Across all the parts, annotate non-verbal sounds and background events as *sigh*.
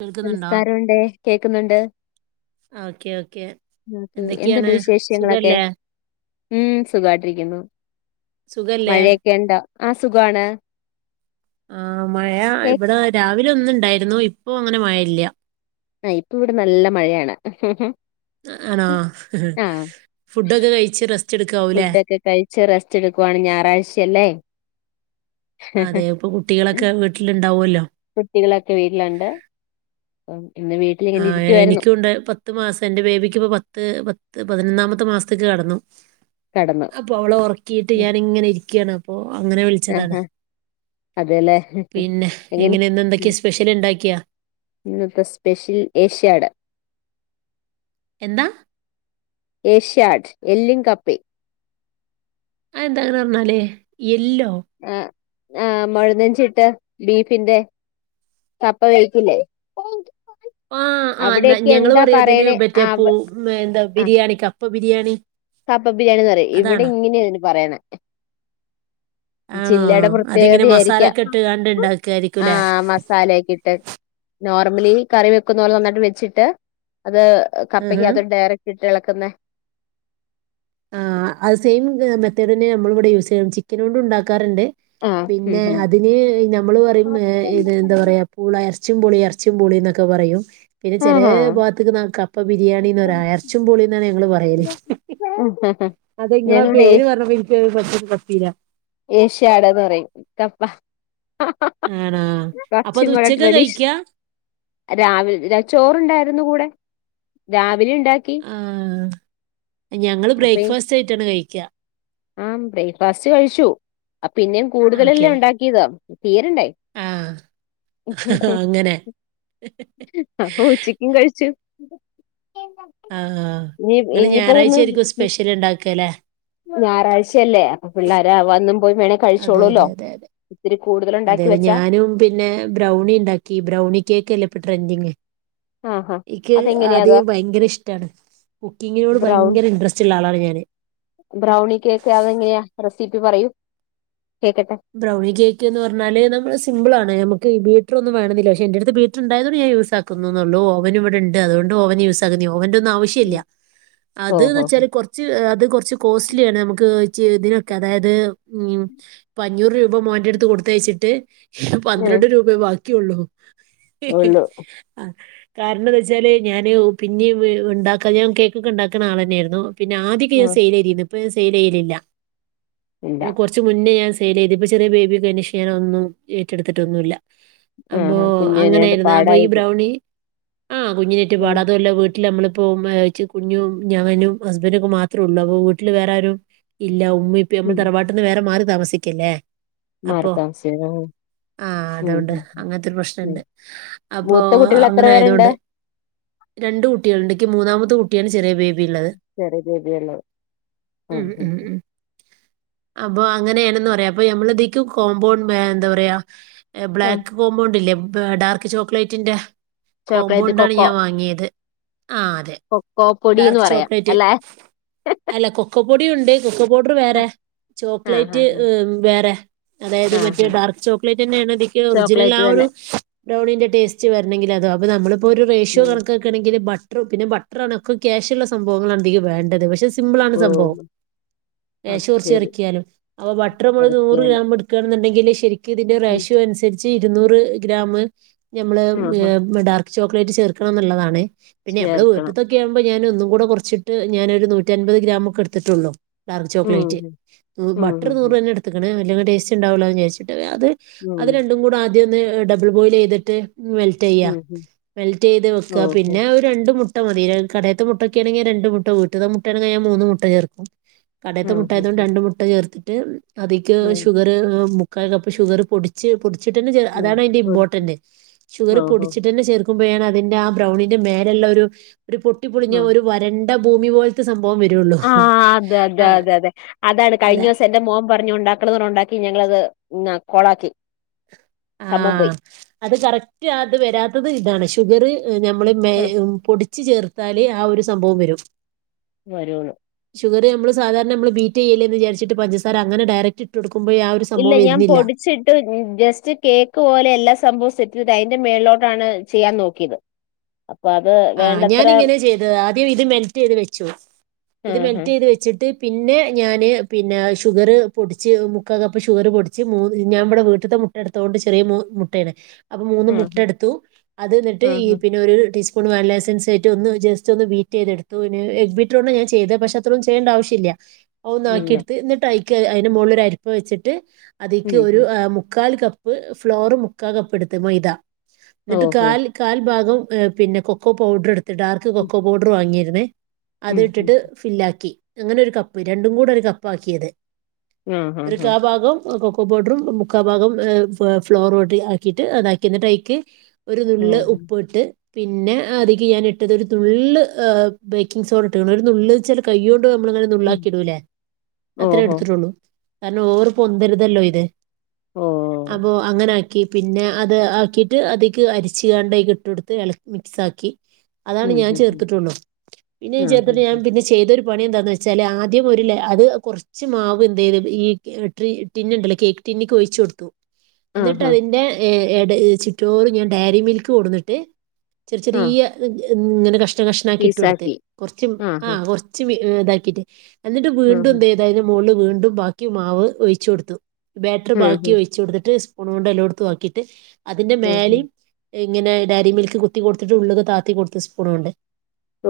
കേൾക്കുന്നുണ്ടോ നമസ്കാരുണ്ടേ കേക്കുന്നുണ്ട് okay okay ന്ന്ക്ക് എന്തുണ്ട് എന്തൊക്കെയാണ് വിശേഷങ്ങളൊക്കെ സുഖല്ലേ ഉം സുഖായിട്ടിരിക്കുന്നു സുഖല്ലേ മഴയൊക്കെ ഇണ്ടോ ആ സുഖാണ് ആഹ് മഴ ഇവടെ രാ വിലെ ഒന്ന് ഇണ്ടായിരുന്നു ഇപ്പൊ അങ്ങനെ മഴ ഇല്ല ആ ഇപ്പൊ ഇവിടെ നല്ല മഴയാണ് ആണോ ആഹ് ഫുഡൊക്കെ കഴിച്ച് റെസ്റ്റ് എടുക്കാവൂല്ലേ ഫുഡൊക്കെ കഴിച്ച് റെസ്റ്റ് എടുക്കുവാണ് ഞായറാഴ്ചല്ലേ അതെ ഇപ്പൊ കുട്ടികളൊക്കെ വീട്ടിലുണ്ടാവുല്ലോ കുട്ടികളൊക്കെ വീട്ടിലൊണ്ട് ആ ആ എനിക്കുണ്ട് പത്ത് മാസം എന്റെ ബേബിക്ക് ഇപ്പ പത്ത് പത്ത് പതി നൊന്നാമത്തെ മാസത്തിക്ക് കടന്നു കടന്നു അപ്പൊ അവളെ ഉറക്കീട്ട് ഞാനിങ്ങനെ ഇരിക്കാണ് അപ്പോ അങ്ങനെ വിളിച്ചതാന്ന് ആഹാ അതെല്ലേ പിന്നെ എങ്ങനെ ന്ന് എന്തൊക്കെയാ സ്പെഷ്യല് ഇണ്ടാക്കിയാ ഏഷ്യാഡെ എന്താ ഏഷ്യാട് എല്ലിൻ കപ്പേം അത് എന്താ അങ്ങനെപറഞ്ഞാല് എല്ലോ ആ ആ മൊഴനെഞ്ചിട്ട് ബീഫിന്റെ കപ്പ കഴിക്കില്ലേ ആ ആ ഞങ്ങള് പറയാതിന് പറയണേ മറ്റേ അവ പൂ എന്താ ആ ബിരിയാണിക്ക പ്പ ബിരിയാണി. കപ്പ ബിരിയാണീന്ന് പറയും. ഇവിടെ അതാണോ ഇങ്ങനെയാതിന് പറയണെ. ആണോ ജില്ലയുടെ അതിങ്ങനെ പ്രത്യേകതയായിരിക്കാം. മസാലൊക്കെ ഇട്ട് കാണ്ട് ആ ഉണ്ടാക്കുവായിരിക്കുംല്ലേ മസാലയൊക്കെ ഇട്ട് നോർമലി കറി വെക്കുന്ന പോലെ നന്നായിട്ട് വെച്ചിട്ട് അത് കപ്പയ്ക്ക് ആഹാ അത് ഡയറക്ട് ഇട്ട് ഇളക്കുന്നെ. ആ അത് സെയിം മെത്തേഡ് തന്നെ നമ്മൾ ഇവിടെ യൂസ് ചെയ്യണേ. ചിക്കൻ കൊണ്ട് ഉണ്ടാക്കാറുണ്ട്. ആ ഉം പിന്നെ ഉം അതിന് നമ്മള് പറയും ഏ ഇത് എന്താ പറയാ പൂളായെറ ച്ചുംപൂളി ഇറച്ചീംപൂളിന്നൊക്കെ പറയും. പിന്നെ ചെലേ ആഹാ ഭാഗത്തേക്ക് നാ കപ്പ ബിരിയാണിന്നാറ എറച്ചിം പോളിന്നാണ് ഞങ്ങള് പറയല്. അതെ ഇങ്ങളാ ഞങ്ങളിവിടെ പേര് പറഞ്ഞപ്പെ എനിയ്ക്ക് ബത്തരി പത്തിരാ ഏഷ്യടന്ന് പറയും കപ്പ *unintelligible* ആണോ അപ്പൊ ച്ചു അത് കൂടെ ഉച്ചക്കാ ട്രഡീഷ് കഴിക്കാ രാവില ചോറുണ്ടായിരുന്നു കൂടെ രാ ആ ഞങ്ങള് അപ്പൊ ഈ- ബ്രേക്ക്ഫാസ്റ്റ് ആയിട്ടാണ് കഴിക്ക ആ ബ്രേക്ക്ഫാസ്റ്റ് കഴിച്ചു. അപ്പൊ പിന്നെയും ഓക്കെ. കൂടുതലല്ലേ ഉണ്ടാക്കിയത്. തീരണ്ടേ. ആഹ് അങ്ങനെ. അപ്പൊ ഉച്ചയ്ക്കും കഴിച്ചു. ആ ആ ഇനി നിങ്ങള് ഇനിയിപ്പോ ഞായറാഴ്ച ഇതൊന്ന് ആയിരിക്കും സ്പെഷ്യല് ഉണ്ടാക്ക അല്ലേ. ഞായറാഴ്ചയല്ലേ അപ്പൊ പിള്ളോരാ വ അതെ അതെ അതെ ഇത്തിരി കൂടുതൽ അതെ ഉണ്ടാക്കി അതെ വെച്ചാ ഞാനും പിന്നെ ബ്രൗണി ണ്ടാക്കി. ബ്രൗണി കേക്കല്ലെ ഇപ്പ ട്രൻഡിങ് ആഹാ ഇയ്ക്ക് അതെങ്ങനെയാത് ആദ്യം ഭയങ്കര ഇഷ്ടാണ്. കുക്കിങ്ങിനോട് ബ്രൗൺ ഭയങ്കര ഇൻട്രസ്റ്റ് ഉള്ള ആളാണ് ഞാന് സി പി പറയൂ. കേക്കട്ടെ ബ്രൗണി കേക്ക് എന്ന് പറന്നാല് നമ്മള് സിമ്പിൾ ആണ്. നമ്മ ക്ക് ബീറ്ററൊന്നും വേണന്നില്ല. പക്ഷെ എന്റെറ അടുത്ത് ബീറ്റർ ഉണ്ടായതോണ്ട് ഞാൻ യൂസാക്കുന്നന്നേ ഉള്ളൂ. ഓവൻ ഇവിടെണ്ട്. അതൊകൊണ്ട് ഒവൻ യൂസ് ആക്കുന്നേയാ. ഓവൻ്റൊന്നും ആവശ്യ ഇല്ല. ഉം. അത് ന്ന് ഓഹോ വെച്ചാല് കുറച്ച് അത് കുറച്ച് കോസ്റ്റ്ലിയാണ്. നമുക്ക് ച്ച് ഇതിനൊക്കെ അതായത് ഉം ഇപ്പഞ്ഞൂറ് രൂപ മോൻറെ അടുത്ത് കൊടുത്തയച്ചിട്ട് ഉം പന്ത്രണ്ട് രൂപേ വാ ക്കി ഉള്ളു ഉള്ളു ആ കാരണം ന്താച്ചാല് ഞാാന് പിന്നെ ണ്ടാക്കാത ഞാൻ കേക്കൊക്കെ ണ്ടാക്കുന്ന ആൾ തന്നെയായിരുന്നു പിന്നെ ആദ്യൊ ാ ഉം. സെൽരിയുന്നു *unintelligible* സെയില് ചെയ്തില്ല ഇല്ല കൊറച്ച് മുന്നേ ഞാൻ ക്കെ ഇതിപ്പോ ചെറിയ ബേബിയൊണ്ടായെന്റ ക്ഷീണം ഒന്നും ഏറ്റടുട്ടൊന്നുമില്ല ആ കുഞ്ഞനായിട്ട് അപ്പൊ ഈ പാടായിരിക്കും ബ്രൗണി ആ കുഞ്ഞിനിറ്റു ഉം പാട അതുഅല്ല വീ വീലമ്മളിപ്പോ കുഞ്ഞും ഞാനും ഹസ്ബന്റും ഒക്കെ മാത്രേ ഉള്ളൂ അപ്പം വീട്ടിൽ വേറാരും ഇല്ല ഉമ്മേം ഉപ്പേം നമ്മള് ഉം തരവാട്ട്ന്ന് വറെ മാറി താമസി ക്കില്ലെ അപ്പൊ മാർക്ക് ആവശ്യം. ആ ഉം അതൊണ്ട് ഉം അങ്ങനത്തെരു ഉം പ്രശ്നണ്ട് അപ്പൊ മൂത്ത കുട്ടികൾ എത്ര അങ്ങനെ പേരുണ്ട് ആയതൊണ്ട് രണ്ട് കുട്ടികളുണ്ടെക്ക് മൂന്നാമത്തെ കുട്ടിയാണ് ചെറിയ ബേബി ഉള്ളത്. ചെറിയ രീതിള്ളത് ആ ഉം ഹാ ഉം ഉം. അപ്പൊ അങ്ങനെയാണെന്ന് പ അപ്പൊ നഞമ്മളതീക് കോമ്പൗണ്ട് എന്താ പറയാ ഉം ബ്ലാക്ക് കോമ്പൗണ്ടില്ലേ ഡാർക്ക് ചോക്ലേറ്റിന്റെ ചോക്ലേറ്റ് കോമ്പൗണ്ടാണ് കൊക്കോ ഞാൻ വാങ്ങിയത്. ആ അതെ കൊക്കോ പൊടിന്ന് ഡാർക്ക് പറയാം ചോക്ലേറ്റ് അല്ലെ ടി ഉണ്ട് കൊക്ക പൗഡർ വേറെ ആഹ് ചോക്ലേറ്റ് ആഹ് ആഹ് വേറെ അതായത് മറ്റേ ആഹ് ഡാർക്ക് ചോക്ലേറ്റ് തന്നെയാണ് ഇതിക്ക് ഒറിജിനൽ ആ ചോക്ലേറ്റ് ഒരു തന്നെ ഡ്രൗണിൻ്റെ ടേസ്റ്റ് വരണമെങ്കിൽ അതോ അപ്പോൾ നമ്മളിപ്പോൾ ഒരു റേഷഷ്യോ ഉം കണക്കെക്കണമെങ്കിൽ ബ ബ പിന്നെ ബട്ട്ട്രാ ആണ ഒക്കെ ക്യാഷുള്ള സംഭവങ്ങളാണ് ഇതീക്ക് വേണ്ടത് പക്ഷെ സിമ്പിളാണ് സംഭവം ഓഹ് അത് കാശ് കുറച്ച് ശരി ഇറക്കിയാലും വട്ടർ മുളക് നൂറ് ഇറക്കിയാല് ഗ്രാം എടുക്ക ണ്ടെങ്കിൽ ശരിക് ക്കും ഇതിന്റെ ഉം റേഷ്യോ അനുസരി ച്ച് ഇരുന്നൂറ് ഗ്രാമ് ഞമ്മളെ ഏ ആഹ് ഡാർക്ക്‌ ചോക്ലേറ്റ് ചേർക്കണമെന്നുള്ളതാ ണേ പിന്നെ നമ്മടെ ചേർക്കണം വീട്ടത്തൊക്കെ ആവുമ്പോ ഞാന് ഒന്ന് കൂട കൊറച്ചിട്ട് ഞാനൊരു നൂറ്റമ്പത് ഗ്രാമൊക്കെ എടുത്തിട്ടുള്ളൂ ഡാർക്ക് ഉം ചോക്ലേറ്റ് ഉം ഉം ബട്ടറ് നൂറ് ഉം തന്നെ എടുത്ത്ക്ക്ണ് നല്ല ടെസ്റ്റ് ഉണ്ടാവുല്ലോന്ന് വിചാരിച്ചു അത് ഉം അത് ഉം രണ്ടും കൂടെ ആദ്യ ആദ്യന്നെ ഡബിൾ ബോയില് ചെയ്തിട്ട് മെൽറ്റ് ചെയ്യാ ഉം ഉം മെൽറ്റ് ചെയ്ത് വെക്കാ ഓഹോ പിന്നെ ഒരു രണ്ട് മു ട്ട മതി കടയത്തെ മുട്ടക്കേ ആണെങ്ങെ രണ്ടു മുട്ട, വീട്ടിത്തെ മുട്ടയാണെങ്കി ഞാൻ മൂന്ന് മുട്ട ചേർക്കും. കടയത്തെ ആഹ് മുട്ടായായതുകൊണ്ട് ഉം ഉം രണ്ട് മുട്ട ചേർ *unintelligible* അതിക്ക് ഉം ഷുഗറ് മു മുക്കാൽ കപ്പ് ഷുഗറ് പൊടിച്ച് പൊടി ച്ചിട്ടു തന്നെ ചേർ ഉം അതാണ് അതിന്റെ ഉം ഇംപോർട്ടന്റ്, ഷുഗറ് ഓഹോ പൊടിച്ചിട്ട് തന്നെ ചേർ ക്കുമ്പോ ആണ് അതിന്റെ ആ ബ്രൗണിന്റെ മേലെ ഇള്ള ഒരു ഒരു പൊട്ടിപ്പൊളിഞ്ഞ ഒരു വര ണ്ട ഭൂമി പോൽത്തെ സംഭ ആ അതെ അതെ അതെ അതെ അതാണ് കഴിഞ്ഞ അതെ ദിവസം എന്റെ മോൻ പ ഞ്ഞ് ഒണ്ടാക്കണന്ന് പറഞ്ഞ് ഒണ്ടാക്കി ഞങ്ങളത് *unintelligible* കൊളാക്കി. ആ അത് കറക്റ്റ് അത് വരാത്തത് ഇതാണ് ഷുഗറ് നമ്മള് മെ ഉം പൊടിച്ച് ചേർത് ത്താല് ആ ഒരു സംഭവം വരൂ. വരുള്ളൂ ഷുഗറ് നമ്മള് സാധാരണ നമ്മള് ബീറ്റ് ചെയ്യല്ലേന്ന് വിചാരിച്ചിട്ട് പഞ്ചസാര അങ്ങനെ ഡയറക്ട് ഇട്ടുകൊടുക്കും. ഇല്ല ഞാൻ പൊടിച്ചിട്ട് ജസ്റ്റ് കേക്ക് പോലെ എല്ലാ സംഭവും സെറ്റിൽഡ് ആയി, അതിന്റെ മേളിലോട്ടാണ് ചെയ്യാൻ നോക്കിയത്. അപ്പൊ അത് ആ വേണ്ടത്ര ഞാനിങ്ങനെ ചെയ്തത് ആദ്യം ഇത് മെൽറ്റ് ചെയ്ത് വെച്ചു ഇത് ആഹ് മെൽറ്റ് ചെയ്ത് വെച്ചിട്ട് പിന്നെ ഞാന് പിന്നെ ഷുഗറ് പൊടിച്ച് മുക്കാൽ കപ്പ് ഷുഗറ് പൊടിച്ച് മൂന്ന് ഞാൻ ഇമ്മടെ വീട്ടത്തെ മുട്ട എടുത്തോണ്ട് ചെറിയ മു മുട്ടയാണ്. അപ്പൊ മൂന്ന് മുട്ട ആഹ് എടുത്തു അത് എന്നിട്ട് ഈ ആഹ് പിന്നെ ഒരു ടീസ് പൂൺ വാനില എസൻസ് ഇട്ട് ഒന്ന് ജസ്റ്റ് ഒന്ന് ബീറ്റ് ചെയ്തെടുത്തു, പിന്നെ എഗ്ഗ് ബീറ്ററോണ്ടാ ഞാൻ ചെയ്തേ, പക്ഷെ അത്ര ഒന്നും ചെയ്യണ്ട ആവശ്യല്ല. ഇല്ല ഒന്നാക്കിടുത്ത് എന്നിട്ട് അയി ക്ക് അയിന്റെ മോളില് ഒരു അരിപ്പ് വെച്ചിട്ട് ഉം അതിയ്ക്ക് ഒരു ഉം ഏഹ് മുക്കാൽ കപ്പ് ഫ്ലോർ മുക്കാകപ്പെടുത്ത് മൈദ എന്നിട്ട് ഓഹോ കാൽ കാൽ ഭാഗം ഏഹ് പിന്നെ കൊകൊക്കോ പൗഡറെടു ഡാർക്ക് ഉം കൊക്കോ പൗഡർ വാങ്ങിയി *unintelligible* അത് ഉം ഉം ഇട്ടിട്ട് ഫില്ലാക്കി അങ്ങനെ ഒരു കപ്പ് രണ്ടും കൂടെ ഒരു കപ്പ് ആക്കിയത് ആഹ് ഒരു ആഹ് കാ ഭാഗം കോകോ കോകോ പൗഡറും മുക്കാ ഭാഗം ഫ്ലോരോട്ട് ആക്കിയിട്ട് അതാക്കി അയ്ക്ക് ഒരു ആഹ് നുള്ള് ഓഹോ ഉപ്പ് ഇട്ട് പിന്നെ അധിക്ക് ഞാൻ ഇട്ടത് ഒരു നുള്ള് ബേക്കിംഗ് സോഡ ഇട്ട് ക്കണ് ഒരു നുള്ള് ചൽ കയ്യോണ്ട് നമ്മള ഇങ്ങനെ ഉം നുള്ളാക്കിടുല്ലേ അത്രേ ഓഹോ എടുത്തിട്ടുള്ളൂ കാരണം ഓവർ പൊന്തിരുതല്ലോ ഇത് ഓഹ് അപ്പോഅങ്ങനെ ആ *unintelligible* ക്കി പിന്നെ അത് ആക്കിയിട്ട് അതിക്ക് അരിചാണ്ട് ഇട്ട് കൊടുത്ത് ഇളക്ക മിക്സാക്കി അതാണ് ഉം ഞാൻ ഉം ഉം ചേർത്തിട്ടുള്ളു പിന്നേം ആഹ് ചേർത്തിട്ട് ഞാൻ ആഹ് പിന്നെ ചെയ്തൊരു പണി എന്താന്ന് വെച്ചാൽ ആദ്യം ഒരു അത് കുറച്ച് മാവ് എന്ത ചെയത് ഈ ടിന്നുണ്ടല്ലോ കേക്ക് ടിന്നിക്ക് ഒഴിച്ചു കൊടുത്തു എന്നിട്ട് ആഹ് ആഹ് അതിന്റെ ഏ ഏടെ ചിറ്റൂറ് ഞാൻ ഡയറി മിൽക്ക് കൊടു ന്നിട്ട് ചെറി ആഹ്. ചെറിയ *unintelligible* ങ്ങനെ കഷ്ണം കഷ്ണംമാക്കി ഇട്ട് കൊടുത്ത് പീസാക്കി കൊറച്ചും ആ ആഹ് കൊറച്ച് വി ഏ ഇതാക്കിട്ട് എന്നിട്ട് ആഹ് വീണ്ടും ഏന്തായതിന് മുക്ളില് വീണ്ടും ബാക്കി മാവ് ഒഴിച്ച് കൊടുത്തു ബാറ്ററി ബാക്കി ആഹ് ആഹ് ഒഴിച്ചു കൊടുത്തിട്ട് സ്പൂൺ കൊണ്ട് എല്ലാടുത്തും ആക്കിയിട്ട് അതിന്റെ ഓഹ് മേലിം എങ്ങനെ ഡരിമിക്ക് കു ത്തി കൊടുത്തിട്ട് ള്ളള്ക്ക് താത്തി കൊടുത്ത് സ്പൂണുംണ്ട്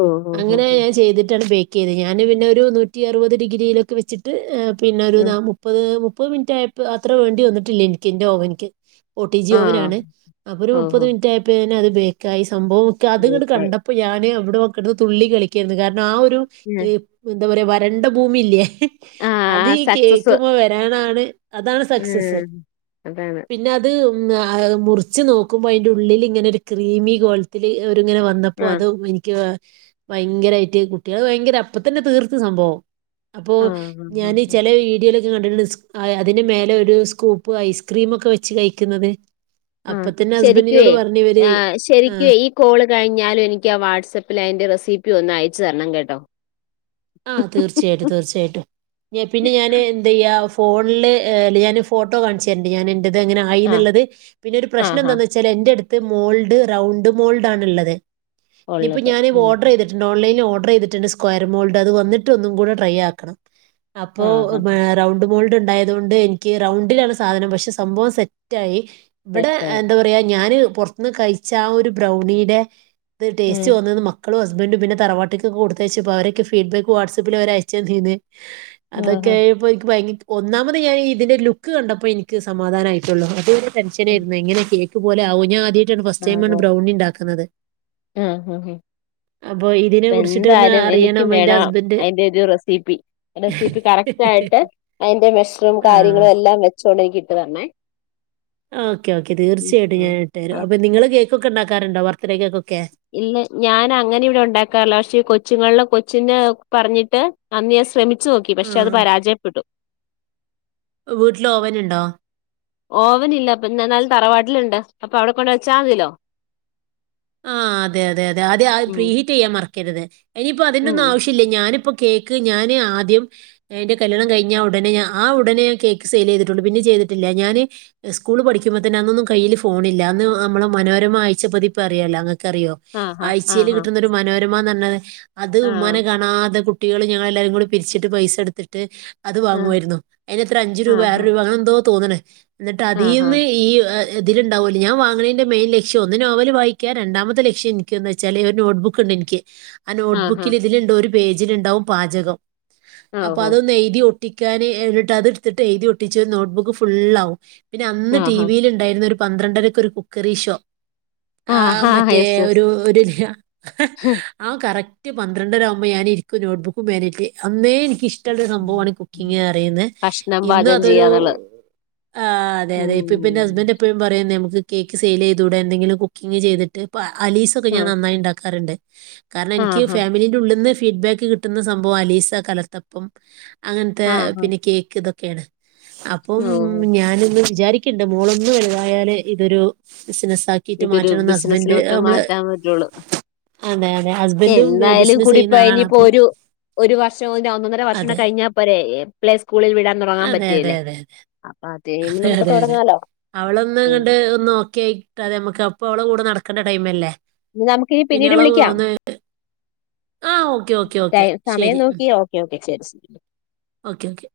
ഓഹ് അങ്ങനെ ഓഹ് ഞാൻ ചെയ്തിട്ടാണ് ബേ ക്കത് ഞാൻ പിന്നെ ഒരു നൂറ്റി അറുപത് ഡിഗ്രിയിലൊക്കെ വച്ചിട്ട് പിന്നെ ഒരു ആഹ് നാ മുപ്പത് മു മുപ്പത് മിനിറ്റ്യായപ്പാ അത്ര വേണ്ടി വന്നിട്ടില്ലഎനിക്ക് എന്റെ ഓവനിക്ക് ഒ ടി ജി ആഹ്. ഓവനാണ് അപ്പൊ ഒരു മുപ്പത് ഓഹോ മിനിറ്റ് ആയപേന അത് ബേ കൈസ് സംഭവൊക്കെ അത്ങ്ങനെ ബേക്കായി കണ്ടപ്പോ ഞാന് ഇവിടെ നോക്ക ഇത് തുള്ളി കളിക്ക കാരണം നാ ഒരു ആഹ് *unintelligible* എന്താ പറയുക വരണ്ട ഭൂമി ഇല്ലേ അത് ആഹ് ഈ സക്സസ് കേക്ക്മ്മെ വരാനാണ് അതാണ് സക്സസ്സ് ഉം അതാണ് പിന്നെ അത് മുറിച്ച് നോക്കുമ്പോ അതിൻ്റെ ഉള്ളിൽ ഇങ്ങനെ ഒര് ക് ക്രീമി ഗോളത്തില് ഒ ഇങ്ങനെ വന്നപ്പോ ആഹ് അത് എനിക്ക് ഭയങ്കരായിട്ട് കുട്ടികള് ഭയങ്കര അപ്പ തന്നെ തീർത്ത് സംഭവം അപ്പോ ആഹ് ആഹ് ഞാൻ ആഹ് ചെല വീഡിയോലൊ കണ്ട്ക്ണ് അതിന്റെ മേലെ ഒരു സ്കൂപ്പ് ഐസ്ക്രീം ഒക്കെ വെച്ച് കഴിക്കുന്നത് അപ്പൊ തന്നെ ഹസ്ബൻഡിനോട് പറഞ്ഞ് ഇവര് ശരിക്കും ഈ കോള് കഴിഞ്ഞാലും എനിക്ക് ആ വാട്സആപ്പിൽ അതിന്റെ റെസിപ്പി ഒന്നയ ച്ച്തരണം കേട്ടോ ആഹ് തീർച്ചയായിട്ടും തീർച്ചയായിട്ടും പിന്നെ ഞാന് എന്തി ചെയ്യ ഫോണില് ഞാൻ ഫോട്ടോ കാണിച്ചെരണ്ട് ഞാൻ ത് എങ്ങനെ ആയി ആഹ് എന്നുള്ളത് പിന്നെ ഒരു പ്രശ്നം ആഹ് ആഹ് എന്താന്ന് വെച്ചാൽ എന്റെ അട് ത് മോൾഡ് റൗണ്ട് മോൾഡ് ആണ്ള്ളത് ഇനിയിപ്പോ ഉള്ളത് ഞാന് ഉം ഓർഡർ ചെയ്തിട്ട്ണ്ട് ഓലൈൻ ഓഡ ർ ചെയ്തിട്ട്ണ്ട് സ്കൊയർ മോൾ അത് വന്നിട്ട് ഒന്നും കൂടെ ട്രൈ ആക്കണം അപ്പോ ആഹ് ആഹ് റൗണ്ട് മോൾഡ് ഉണ്ടായത് കൊണ്ട് എനിക്ക് റൗണ്ടിലാണ് സാധനം പക്ഷെ സംഭവം സെറ്റായി ഇവിടെ സെറ്റായി എന്താ പറയാ ഞാന് പൊറത്ത്ന്ന് കഴിച്ച ആ ഒരു ബ്രൗണിയുടെ ഇത് ടേസ്റ്റ് ഉം വന്നത് മക്ക ളും ഹസ്ബൻ്റും പിന്നെ തറവാട്ട്ക്ക് കൊടുത്തയച്ച പ്പോ അവരൊക്കെ ഫീ ഫീഡ്ബാക്ക് വാട്സആപ്പിൽ അവര് അയച്ച് തരേം ചെയ്ത് അതൊക്കെ ആഹ് ആയപ്പോ എനിക്ക് ഭയങ്ക ഒന്നാമത് ഞാൻ ഇതിന്റെ ലുക്ക് കണ്ടപ്പോ എനിക്ക് സമാധാനമായിട്ടുള്ളു അത് ആഹ് ടെൻഷനായിരുന്നു എങ്ങനൊക്കെയ ഇതുപേലെ ആവു ഫസ്റ്റ്ടൈമാണ് ആകോ ബ്രൗണി ഉണ്ടാക്കുന്നത് ആഹ് ആഹ് അപ്പൊ ഇതിനെ ഇപ്പ കുറിച്ചിട്ട് ഒന്ന് എന്തായാലും അറിയാൻ എനിക്കും അതിന്റെ ഒരു റെസിപ്പീ റെസിപ്പീ കറക്റ്റ് ആയിട്ട് അതിന്റെ മെഷറൂം ആ. കാര്യങ്ങളും എല്ലാം വെച്ചോണ്ട്നിക്ക് തരണെ ഓക്കെ ഓക്കെ തീർച്ചയായിട്ടും ഞാന് ഇട്ട്തരൂം ആ അപ്പൊ നിങ്ങള് കേൾ കുക്ക് ഉണ്ടാക്കാറുണ്ടോ ബർത്തേഡേക്ക് ഇല്ല ഞാൻ അങ്ങനെ ഇവിടെ ഉണ്ടാക്കാറില്ല പക്ഷെ കൊച്ചുങ്ങളില കൊച്ചിന് പറഞ്ഞിട്ട് അന്ന്ഞാൻ ശ്രമിച്ച വച്ച് നോക്കി പക്ഷെ ആ. അത് പരാജയപ്പെട്ടു വീട്ടില് ഓവൻ ഉണ്ടോ ഓവനില്ല അപ്പൊ ഞങ്ങളടെ തറവാട്ടിലുണ്ട് അപ്പൊ അവിടെ കൊണ്ട് വച്ചാൽ മതിലോ ആ അതെ അതെ അതെ അതെ ഉം പ്രീ ഹിറ്റ് ചെയ്യാൻ മറക്ക കരുത് ഇനിയിപ്പ അതിന്റെറ ഒന്ന് ഉം ആവശ്യില്ല ഞാനിപ്പോ കേക്ക് ഞാന് ആദ്യം എന്റെ കല്യാണം കഴിഞ്ഞ ഉടനെ ആ ഉടനെ കേക്ക് സെയിൽ ചെയ്തിട്ടുണ്ട് പിന്നെ ചെയ്തിട്ടില്ല ഞാന് സ്കൂൾ പഠിക്കുമ്പോ തന്നെ അന്നൊന്നും കയ്യിൽ ഫോണില്ല അന്ന് നമ്മളെ മനോരമ അയച്ചപ്പതിപ്പ് പറയാല് അന്ന് നിക്കറിയുമോ ആഹാ ആഴ്ചയിൽ ആഹാ കിട്ടുന്ന ഒരു മനോരമ എന്ന് *inaudible* അത് ആ ഉമ്മാനെ കാണാതെ കു കുട്ടികൾ ഞങ്ങളെല്ലാരും കൂടെ പിരിച്ചിട്ട് പൈസ എടുത്തിട്ട് അത് ആ വാങ്ങുമായിരുന്നു അതിനത്ര അഞ്ച് രൂപ ആറ് ആഹാ രൂപ അങ്ങനെ എന്തോ തോന്നണേ ആ എന്നിട്ട് ആഹാ അതീന്ന് ഈ ഇതിലണ്ടാവല്ലോ ഞാൻ വാങ്ങണതിന്റെ മെയിൻ ലക്ഷ്യംഒന്ന് നോവൽ വായി രണ്ടാമത്തെ ലക്ഷ്യം എനിക്കന്ന് വെച്ചാല് ഒരു നോട്ട്ബുക്ക് ഉണ്ട് എനിക്ക് ആ ആഹാ നോട്ട്ബുക്കിൽ ഇതിലുണ്ടോ ഒരു പേജിലുണ്ടാവും പാചകം അപ്പൊ ഓഹോ അതൊന്ന് എഴുതി ഒട്ട ഒട്ടിക്കാന് എന്നിട്ട് അത് എടുത്തിട്ട് എഴുതി ഒട്ടിച്ച നോട്ട് ബുക്ക് ഫുള്ള് ആവും പിന്നെ അന്ന് ടി ആഹാ വിൽ ഉണ്ടായിരുന്ന ഒരു പന്ത്രണ്ടരയ്ക്കൊരു കുക്കറി ഷോ ആ് ആഹാ മറ്റേ യെസ് യെസ് ഒരു ഒരു ആ കറക് റ്റ് പന്ത്രണ്ടരാഉമ്പൊ ഞാന് ഇരിക്കു നോട്ട്ബുക്പേനെ ആയിട്ട് അന്നേ എനിക്കിഷ് ചെൽത് സംഭവമാണ് കുക്കിംഗ് അറിയുന്നെ ഭക്ഷണം ഇന്ന് പാചകം ചെയ്യാന്നുള്ളത് അതൊരുആ അതെ അതെ ഇപ്പപ്പന്നെ ഉം ഹസ്ബൻഡ് എപ്പഴും പറയുന്നെ മു ത് കേക്ക് സെയിലെ യ്തൂടെ എന്തെങ്കിലും കു ക്കിംഗ് ചെയ്തിട്ട് പ്പ അലീസൊക്കെ ആ ഞാൻ നന്നായി ണ്ടാക്കാറ്ണ്ട് കാരണം എനിക്കി ആഹാ ഫാമിലിന്റെ ഉള്ള്ന്ന് ഫീഡ്ബാക്ക് കിട്ടുന്ന സംഭവം അലീസ കലത്തപ്പം അങ്ങൻത്തേ ആഹാ പിന്നെ കേക്ക് ഇതൊ ക്കേണ് അപ്പം ഓ ഞാന് ഇന്ന് വി ചാരിക്ക്ണ്ട് മോളൊന്ന് വലുതായാല് ഇതൊരു ബിസിനസാക്കി ഇതൊരു ബിസ്നസിലോട്ട് മാറ്റാൻ പറ്റോള്ളൂ. അതെ അതെ ഹസ്ബൻഡും എന്തായാലും ബിസിനസ് ചെയ്യുന്ന കൂടിപ്പോയാ ആളാണ് അപ്പം ഇഞ്ഞ്പ്പൊരു ഒരു വർഷംകൊന്റാ ഒന്നൊന്നര വർഷൂനെ അതെ കഴിഞ്ഞാ പോരേ ഏഹ് പ്ലസ് അതെ അതെ അതെ അപ്പൊ അത് കഴിയുമ്പോ അതെ നമുക്ക് അതെ അതെ തുടങ്ങാലോ ഉം അവളൊന്നങ്ങട് ഒന്ന് ഓക്കെ ആയി ട്ടാല് അമ്മക്ക് അപ്പ ഓള കൂടെ നടക്കണ്ടെ ടൈമല്ലേ ഇന്നാ ഞ്ഞമ്മക്കീ പിന്നെ പിന്നീട് അവളെ വിളിക്കാം ഒന്ന് ആ ഓക്കെ ഓക്കെ ഓക്കെ ടൈം സമയം ശരി ഉം നോക്കി ഓക്കെ ഓ ക്കെ ശരി *unintelligible* ഓക്കെ ഓക്കെ